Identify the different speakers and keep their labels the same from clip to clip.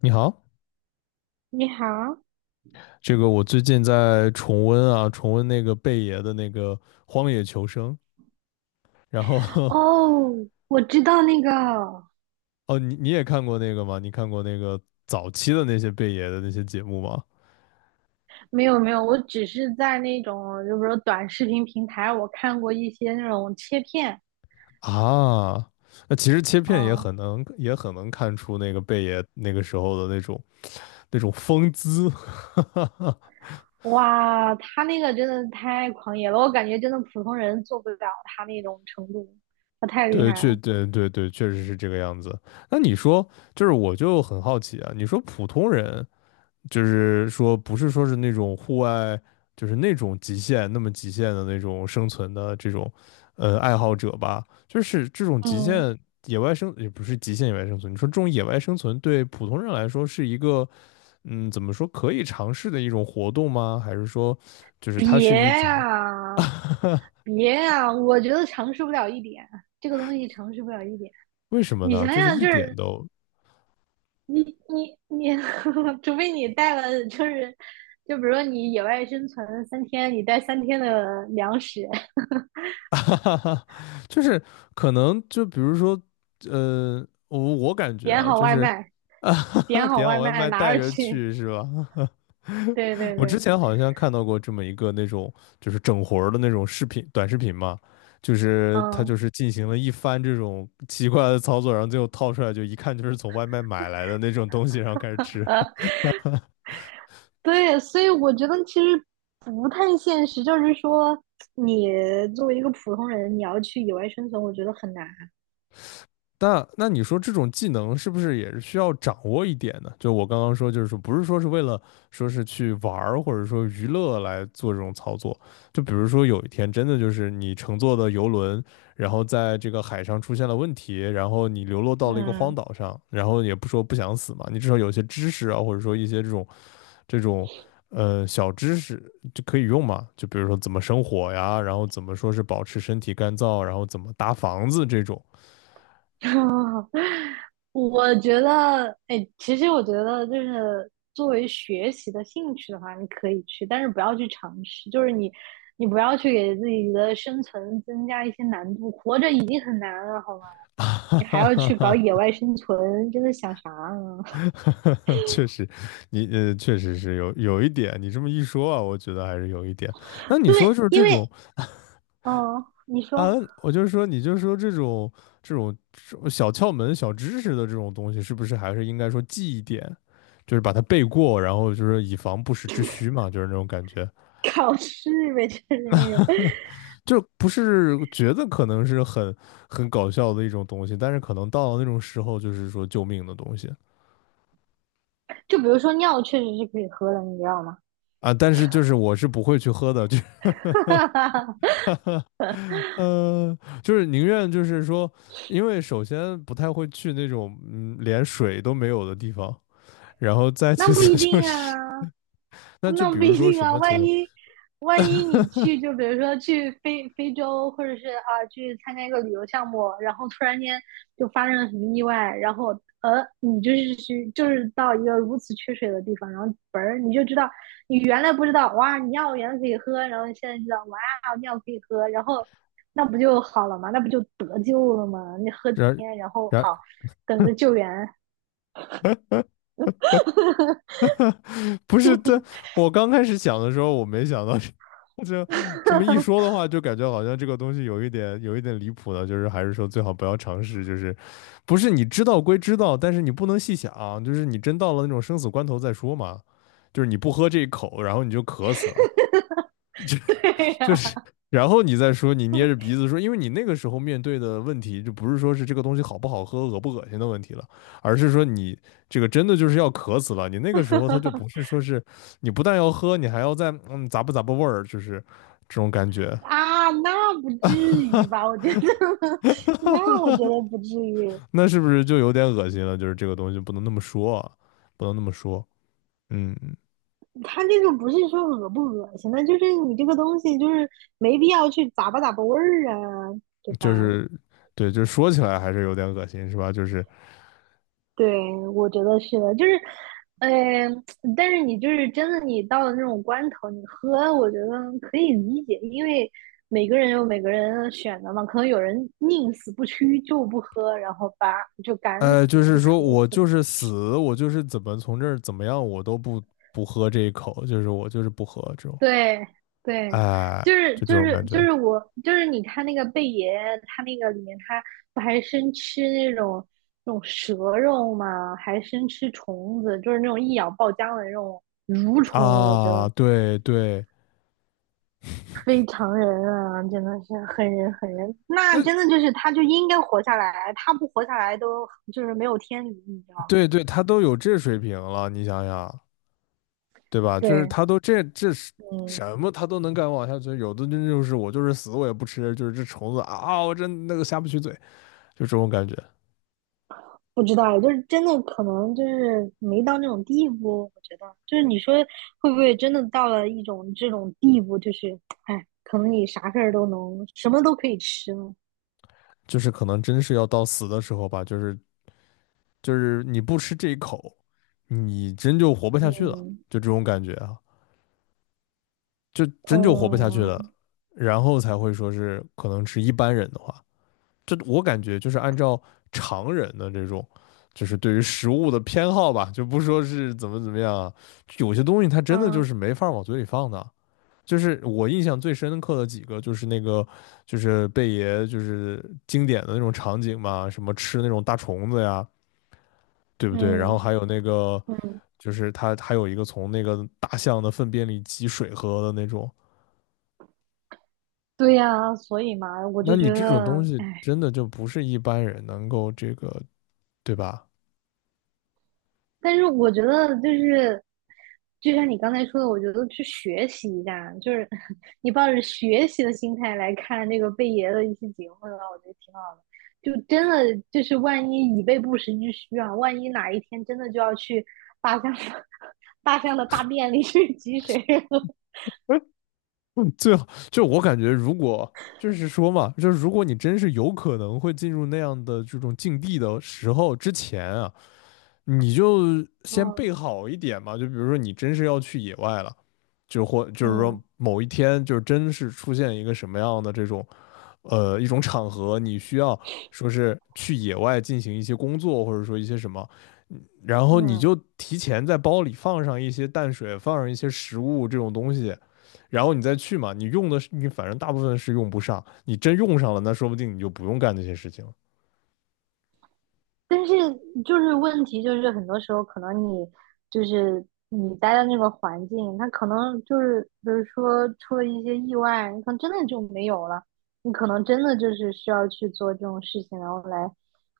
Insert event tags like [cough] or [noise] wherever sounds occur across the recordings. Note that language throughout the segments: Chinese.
Speaker 1: 你好，
Speaker 2: 你好。
Speaker 1: 这个我最近在重温啊，重温那个贝爷的那个《荒野求生》，然后
Speaker 2: 哦，我知道那个。
Speaker 1: [laughs] 哦，你也看过那个吗？你看过那个早期的那些贝爷的那些节目吗？
Speaker 2: 没有没有，我只是在那种就比如说短视频平台，我看过一些那种切片。
Speaker 1: 啊，那其实切片也
Speaker 2: 啊，
Speaker 1: 很能看出那个贝爷那个时候的那种风姿，[laughs]
Speaker 2: 哇，他那个真的太狂野了，我感觉真的普通人做不了他那种程度，他太厉
Speaker 1: 对，
Speaker 2: 害
Speaker 1: 确
Speaker 2: 了。
Speaker 1: 对对对，确实是这个样子。那你说，就是我就很好奇啊，你说普通人就是说不是说是那种户外，就是那种极限那么极限的那种生存的这种，爱好者吧，就是这种极
Speaker 2: 嗯，
Speaker 1: 限野外生也不是极限野外生存，你说这种野外生存对普通人来说是一个，嗯，怎么说可以尝试的一种活动吗？还是说，就是它是
Speaker 2: 别
Speaker 1: 一种
Speaker 2: 呀、
Speaker 1: [laughs]，
Speaker 2: 别呀、我觉得尝试不了一点，这个东西尝试不了一点。
Speaker 1: 为什么
Speaker 2: 你
Speaker 1: 呢？
Speaker 2: 想
Speaker 1: 就是
Speaker 2: 想
Speaker 1: 一
Speaker 2: 就
Speaker 1: 点
Speaker 2: 是。
Speaker 1: 都
Speaker 2: 你你，[laughs] 除非你带了，就是就比如说你野外生存三天，你带三天的粮食，
Speaker 1: [laughs] 哈哈，就是可能就比如说，我感觉
Speaker 2: 点
Speaker 1: 啊，
Speaker 2: 好
Speaker 1: 就
Speaker 2: 外
Speaker 1: 是
Speaker 2: 卖，
Speaker 1: [laughs]
Speaker 2: 点
Speaker 1: 啊
Speaker 2: 好
Speaker 1: 点
Speaker 2: 外
Speaker 1: 好外
Speaker 2: 卖
Speaker 1: 卖
Speaker 2: 拿
Speaker 1: 带
Speaker 2: 着
Speaker 1: 着
Speaker 2: 去。
Speaker 1: 去是吧？[laughs]
Speaker 2: 对对
Speaker 1: 我之
Speaker 2: 对。
Speaker 1: 前好像看到过这么一个那种就是整活儿的那种视频短视频嘛，就是他就
Speaker 2: 嗯，
Speaker 1: 是进行了一番这种奇怪的操作，然后最后套出来就一看就是从外卖买来的那种东西，然后开始吃。
Speaker 2: 呃，对，所以我觉得其实不太现实，就是说你作为一个普通人，你要去野外生存，我觉得很难。
Speaker 1: 那你说这种技能是不是也是需要掌握一点呢？就我刚刚说，就是说不是说是为了说是去玩儿或者说娱乐来做这种操作，就比如说有一天真的就是你乘坐的游轮，然后在这个海上出现了问题，然后你流落到了一个荒
Speaker 2: 嗯。
Speaker 1: 岛上，然后也不说不想死嘛，你至少有些知识啊，或者说一些这种这种呃小知识就可以用嘛，就比如说怎么生火呀，然后怎么说是保持身体干燥，然后怎么搭房子这种。
Speaker 2: [laughs] 啊，我觉得，哎，其实我觉得就是作为学习的兴趣的话，你可以去，但是不要去尝试，就是你，你不要去给自己的生存增加一些难度，活着已经很难了，好吗？
Speaker 1: [laughs] 啊，
Speaker 2: 你还要去搞
Speaker 1: 哈
Speaker 2: 野外生存，真的想啥呢？
Speaker 1: [laughs] 确实，你确实是有一点，你这么一说啊，我觉得还是有一点。那
Speaker 2: [laughs]
Speaker 1: 你
Speaker 2: 对，
Speaker 1: 说就是
Speaker 2: 因
Speaker 1: 这
Speaker 2: 为，
Speaker 1: 种 [laughs]
Speaker 2: 哦，你说
Speaker 1: 啊，我就是说，你就说这种小窍门、小知识的这种东西，是不是还是应该说记一点，就是把它背过，然后就是以防不时之需嘛，就是那种感觉，
Speaker 2: 考试呗，就是那种。
Speaker 1: 就不是觉得可能是很搞笑的一种东西，但是可能到了那种时候，就是说救命的东西。
Speaker 2: 就比如说尿确实是可以喝的，你知道吗？
Speaker 1: 啊，但是就是我是不会去喝的，就
Speaker 2: [laughs]
Speaker 1: [laughs] 哈，就是宁愿就是说，因为首先不太会去那种嗯连水都没有的地方，然后再
Speaker 2: 那
Speaker 1: 其
Speaker 2: 不一
Speaker 1: 次就
Speaker 2: 定
Speaker 1: 是，
Speaker 2: 啊。
Speaker 1: [laughs] 那
Speaker 2: [laughs]
Speaker 1: 就
Speaker 2: 那
Speaker 1: 比
Speaker 2: 不
Speaker 1: 如
Speaker 2: 一
Speaker 1: 说
Speaker 2: 定
Speaker 1: 什
Speaker 2: 啊，
Speaker 1: 么情
Speaker 2: 万
Speaker 1: 况，
Speaker 2: 一万一你去，就比如说去非洲，或者是啊去参加一个旅游项目，然后突然间就发生了什么意外，然后你就是去就是到一个如此缺水的地方，然后本儿你就知道你原来不知道哇你尿原来可以喝，然后你现在知道哇尿可以喝，然后那不就好了吗？那不就得救了吗？你喝几
Speaker 1: 然
Speaker 2: 天，然后
Speaker 1: 然
Speaker 2: 好等着救援。
Speaker 1: 不是这，我刚开始想的时候，我没想到这这么一说的
Speaker 2: [laughs]
Speaker 1: 话，就感觉好像这个东西有一点离谱的，就是还是说最好不要尝试，就是不是你知道归知道，但是你不能细想，就是你真到了那种生死关头再说嘛，就是你不喝这一口，然后你就渴死了。
Speaker 2: 对
Speaker 1: 就是
Speaker 2: 呀、
Speaker 1: 然后你再说你捏着鼻子说，因为你那个时候面对的问题就不是说是这个东西好不好喝、恶不恶心的问题了，而是说你这个真的就是要渴死了。你那个时候他就不是说是你不但要喝，你还要再咂吧咂吧味儿，就是这种感觉，
Speaker 2: 啊，那不至于吧？我觉得，[laughs] 那我觉得不至于。
Speaker 1: 那是不是就有点恶心了？就是这个东西不能那么说啊，不能那么说，嗯，
Speaker 2: 他这个不是说恶不恶心，那就是你这个东西就是没必要去咂吧咂吧味儿啊，对吧？
Speaker 1: 就是对，就是说起来还是有点恶心，是吧？就是
Speaker 2: 对，我觉得是的，就是，嗯，但是你就是真的，你到了那种关头，你喝，我觉得可以理解，因为每个人有每个人选择嘛，可能有人宁死不屈就不喝，然后吧就干死
Speaker 1: 就
Speaker 2: 了，就
Speaker 1: 是说
Speaker 2: 渴
Speaker 1: 我
Speaker 2: 死了。
Speaker 1: 就是死，我就是怎么从这儿怎么样，我都不喝这一口，就是我就是不喝这种，
Speaker 2: 对对。就
Speaker 1: 哎，
Speaker 2: 是
Speaker 1: 就
Speaker 2: 就
Speaker 1: 这种感
Speaker 2: 是
Speaker 1: 觉
Speaker 2: 就是我就是你看那个贝爷，他那个里面他不还生吃那种蛇肉吗？还生吃虫子，就是那种一咬爆浆的那种蠕虫，我觉
Speaker 1: 啊，
Speaker 2: 得
Speaker 1: 对对，
Speaker 2: 非常人啊，真的是很人很人。那
Speaker 1: 那
Speaker 2: 真的就是他就应该活下来，他不活下来都就是没有天理，你知道吗？
Speaker 1: 对对，他都有这水平了，你想想，对吧？就是
Speaker 2: 对。
Speaker 1: 他都这是
Speaker 2: 嗯。
Speaker 1: 什么，他都能敢往下去，有的真就是我就是死我也不吃，就是这虫子啊，我真那个下不去嘴，就这种感觉，
Speaker 2: 不知道，就是真的可能就是没到那种地步，我觉得就是你说会不会真的到了一种这种地步，就是哎，可能你啥事儿都能，什么都可以吃了。
Speaker 1: 就是可能真是要到死的时候吧，就是你不吃这一口，你真就活不下去了，
Speaker 2: 嗯。
Speaker 1: 就这种感觉啊，就真就活不下去
Speaker 2: 哦。
Speaker 1: 了，然后才会说是可能是一般人的话，这我感觉就是按照常人的这种，就是对于食物的偏好吧，就不说是怎么怎么样啊有些东西它真的就
Speaker 2: 啊。
Speaker 1: 是没法往嘴里放的。就是我印象最深刻的几个，就是那个，就是贝爷，就是经典的那种场景嘛，什么吃那种大虫子呀，对不对？然后
Speaker 2: 嗯
Speaker 1: 还有那个
Speaker 2: 嗯。
Speaker 1: 就是他还有一个从那个大象的粪便里挤水喝的那种。
Speaker 2: 对呀，所以嘛，我
Speaker 1: 那
Speaker 2: 就觉
Speaker 1: 你这种东
Speaker 2: 得
Speaker 1: 西
Speaker 2: 哎。
Speaker 1: 真的就不是一般人能够这个，对吧？
Speaker 2: 但是我觉得就是，就像你刚才说的，我觉得去学习一下，就是 [laughs] 你抱着学习的心态来看这个贝爷的一些节目的话，我觉得挺好的。就真的就是万一以备不时之需啊，万一哪一天真的就要去大象的 [laughs] 大象的大便里去挤水了。
Speaker 1: 嗯，[laughs] 最好就我感觉，如果就是说嘛，就是如果你真是有可能会进入那样的这种境地的时候之前啊，你就
Speaker 2: [laughs]
Speaker 1: 先
Speaker 2: 嗯
Speaker 1: 备好一点嘛。就比如说你真是要去野外了，就是说
Speaker 2: 嗯
Speaker 1: 某一天就是真是出现一个什么样的这种呃一种场合，你需要说是去野外进行一些工作，或者说一些什么，然后你
Speaker 2: 嗯。
Speaker 1: 就提前在包里放上一些淡水，放上一些食物这种东西，然后你再去嘛。你用的是你反正大部分是用不上，你真用上了，那说不定你就不用干那些事情了。
Speaker 2: 但是就是问题就是很多时候可能你就是你待的那个环境，它可能就是比如说出了一些意外，你可能真的就没有了，你可能真的就是需要去做这种事情，然后来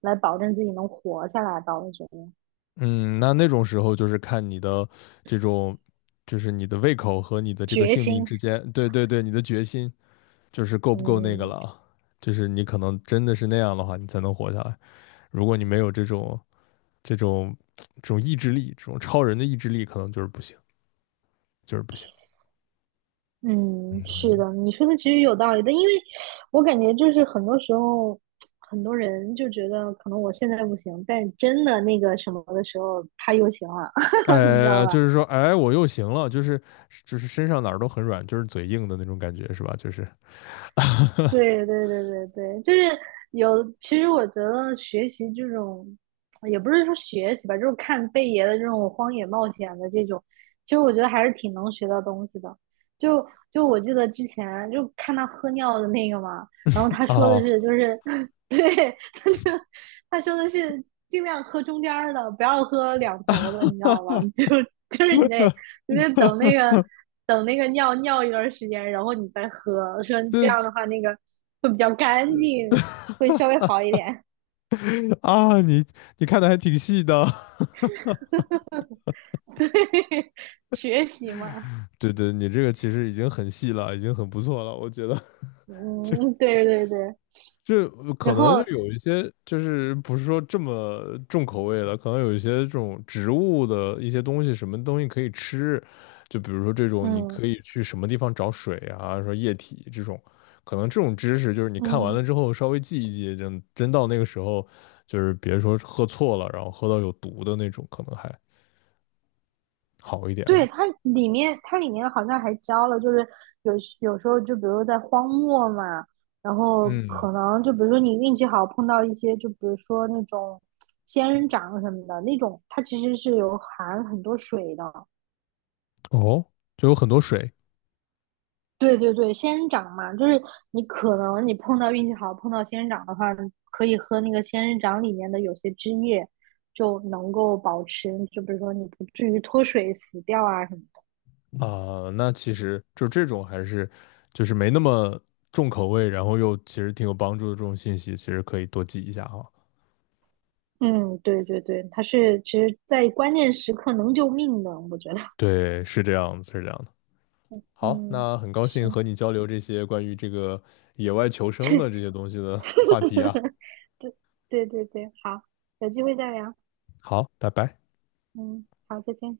Speaker 2: 来保证自己能活下来吧。我觉得
Speaker 1: 嗯，那那种时候就是看你的这种，就是你的胃口和你的这个
Speaker 2: 决
Speaker 1: 性命
Speaker 2: 心。
Speaker 1: 之间，你的决心就是够不够那个了
Speaker 2: 嗯。
Speaker 1: 啊就是你可能真的是那样的话，你才能活下来。如果你没有这种这种意志力，这种超人的意志力，可能就是不行，就是不行。
Speaker 2: 嗯，是
Speaker 1: 嗯，
Speaker 2: 的，你说的其实有道理的，因为我感觉就是很多时候，很多人就觉得可能我现在不行，但真的那个什么的时候，他又行了，[laughs] 你知道
Speaker 1: 哎，
Speaker 2: 吧？
Speaker 1: 就是说，哎，我又行了，身上哪儿都很软，就是嘴硬的那种感觉，是吧？就是啊，
Speaker 2: 对对对对对，就是有。其实我觉得学习这种，也不是说学习吧，就是看贝爷的这种荒野冒险的这种，其实我觉得还是挺能学到东西的。就就我记得之前就看他喝尿的那个嘛，然后他
Speaker 1: [laughs]
Speaker 2: 说的
Speaker 1: 哦
Speaker 2: 是就是，[laughs] 对，他就他说的是尽量喝中间儿的，不要喝两头的，你知
Speaker 1: 哈
Speaker 2: 道吗？
Speaker 1: 哈
Speaker 2: [laughs] 就是你得
Speaker 1: 哈
Speaker 2: 等那
Speaker 1: 哈
Speaker 2: 个。等那个尿尿一段时间，然后你再喝。说
Speaker 1: [laughs]
Speaker 2: 这
Speaker 1: 这
Speaker 2: 样的话，那个会比较干净，会稍微好一点。
Speaker 1: 啊，你看的还挺细的，
Speaker 2: [laughs] 对，学习嘛。
Speaker 1: [laughs] 对对，你这个其实已经很细了，已经很不错了，我觉得就
Speaker 2: 嗯，
Speaker 1: [laughs]
Speaker 2: 对对对。
Speaker 1: 就可
Speaker 2: 然
Speaker 1: 能就
Speaker 2: 后，
Speaker 1: 有一些，就是不是说这么重口味的，可能有一些这种植物的一些东西，什么东西可以吃，就比如说这种，你
Speaker 2: 嗯
Speaker 1: 可以去什么地方找水啊，说液体这种，可能这种知识就是你看完
Speaker 2: 嗯。
Speaker 1: 了之后稍微记一记，就真到那个时候，就是别说喝错了，然后喝到有毒的那种，可能还好一点
Speaker 2: 对，
Speaker 1: 啊。
Speaker 2: 它里面好像还教了，就是有有时候就比如在荒漠嘛，然后
Speaker 1: 嗯，
Speaker 2: 可能就比如说你运气好碰到一些，就比如说那种仙人掌什么的那种，它其实是有含很多水的。
Speaker 1: 哦，就有很多水。
Speaker 2: 对对对，仙人掌嘛，就是你可能你碰到运气好，碰到仙人掌的话，你可以喝那个仙人掌里面的有些汁液，就能够保持，就比如说你不至于脱水死掉啊什么的。
Speaker 1: 啊，那其实就这种还是就是没那么重口味，然后又其实挺有帮助的这种信息，其实可以多记一下哈。
Speaker 2: 嗯，对对对，它是其实在关键时刻能救命的，我觉得。
Speaker 1: 对，是这样子，是这样的。好，
Speaker 2: 嗯，
Speaker 1: 那很高兴
Speaker 2: 是。
Speaker 1: 和你交流这些关于这个野外求生的这些东西的话题啊。
Speaker 2: [laughs] 对对对对，好，有机会再聊。
Speaker 1: 好，拜拜。
Speaker 2: 嗯，好，再见。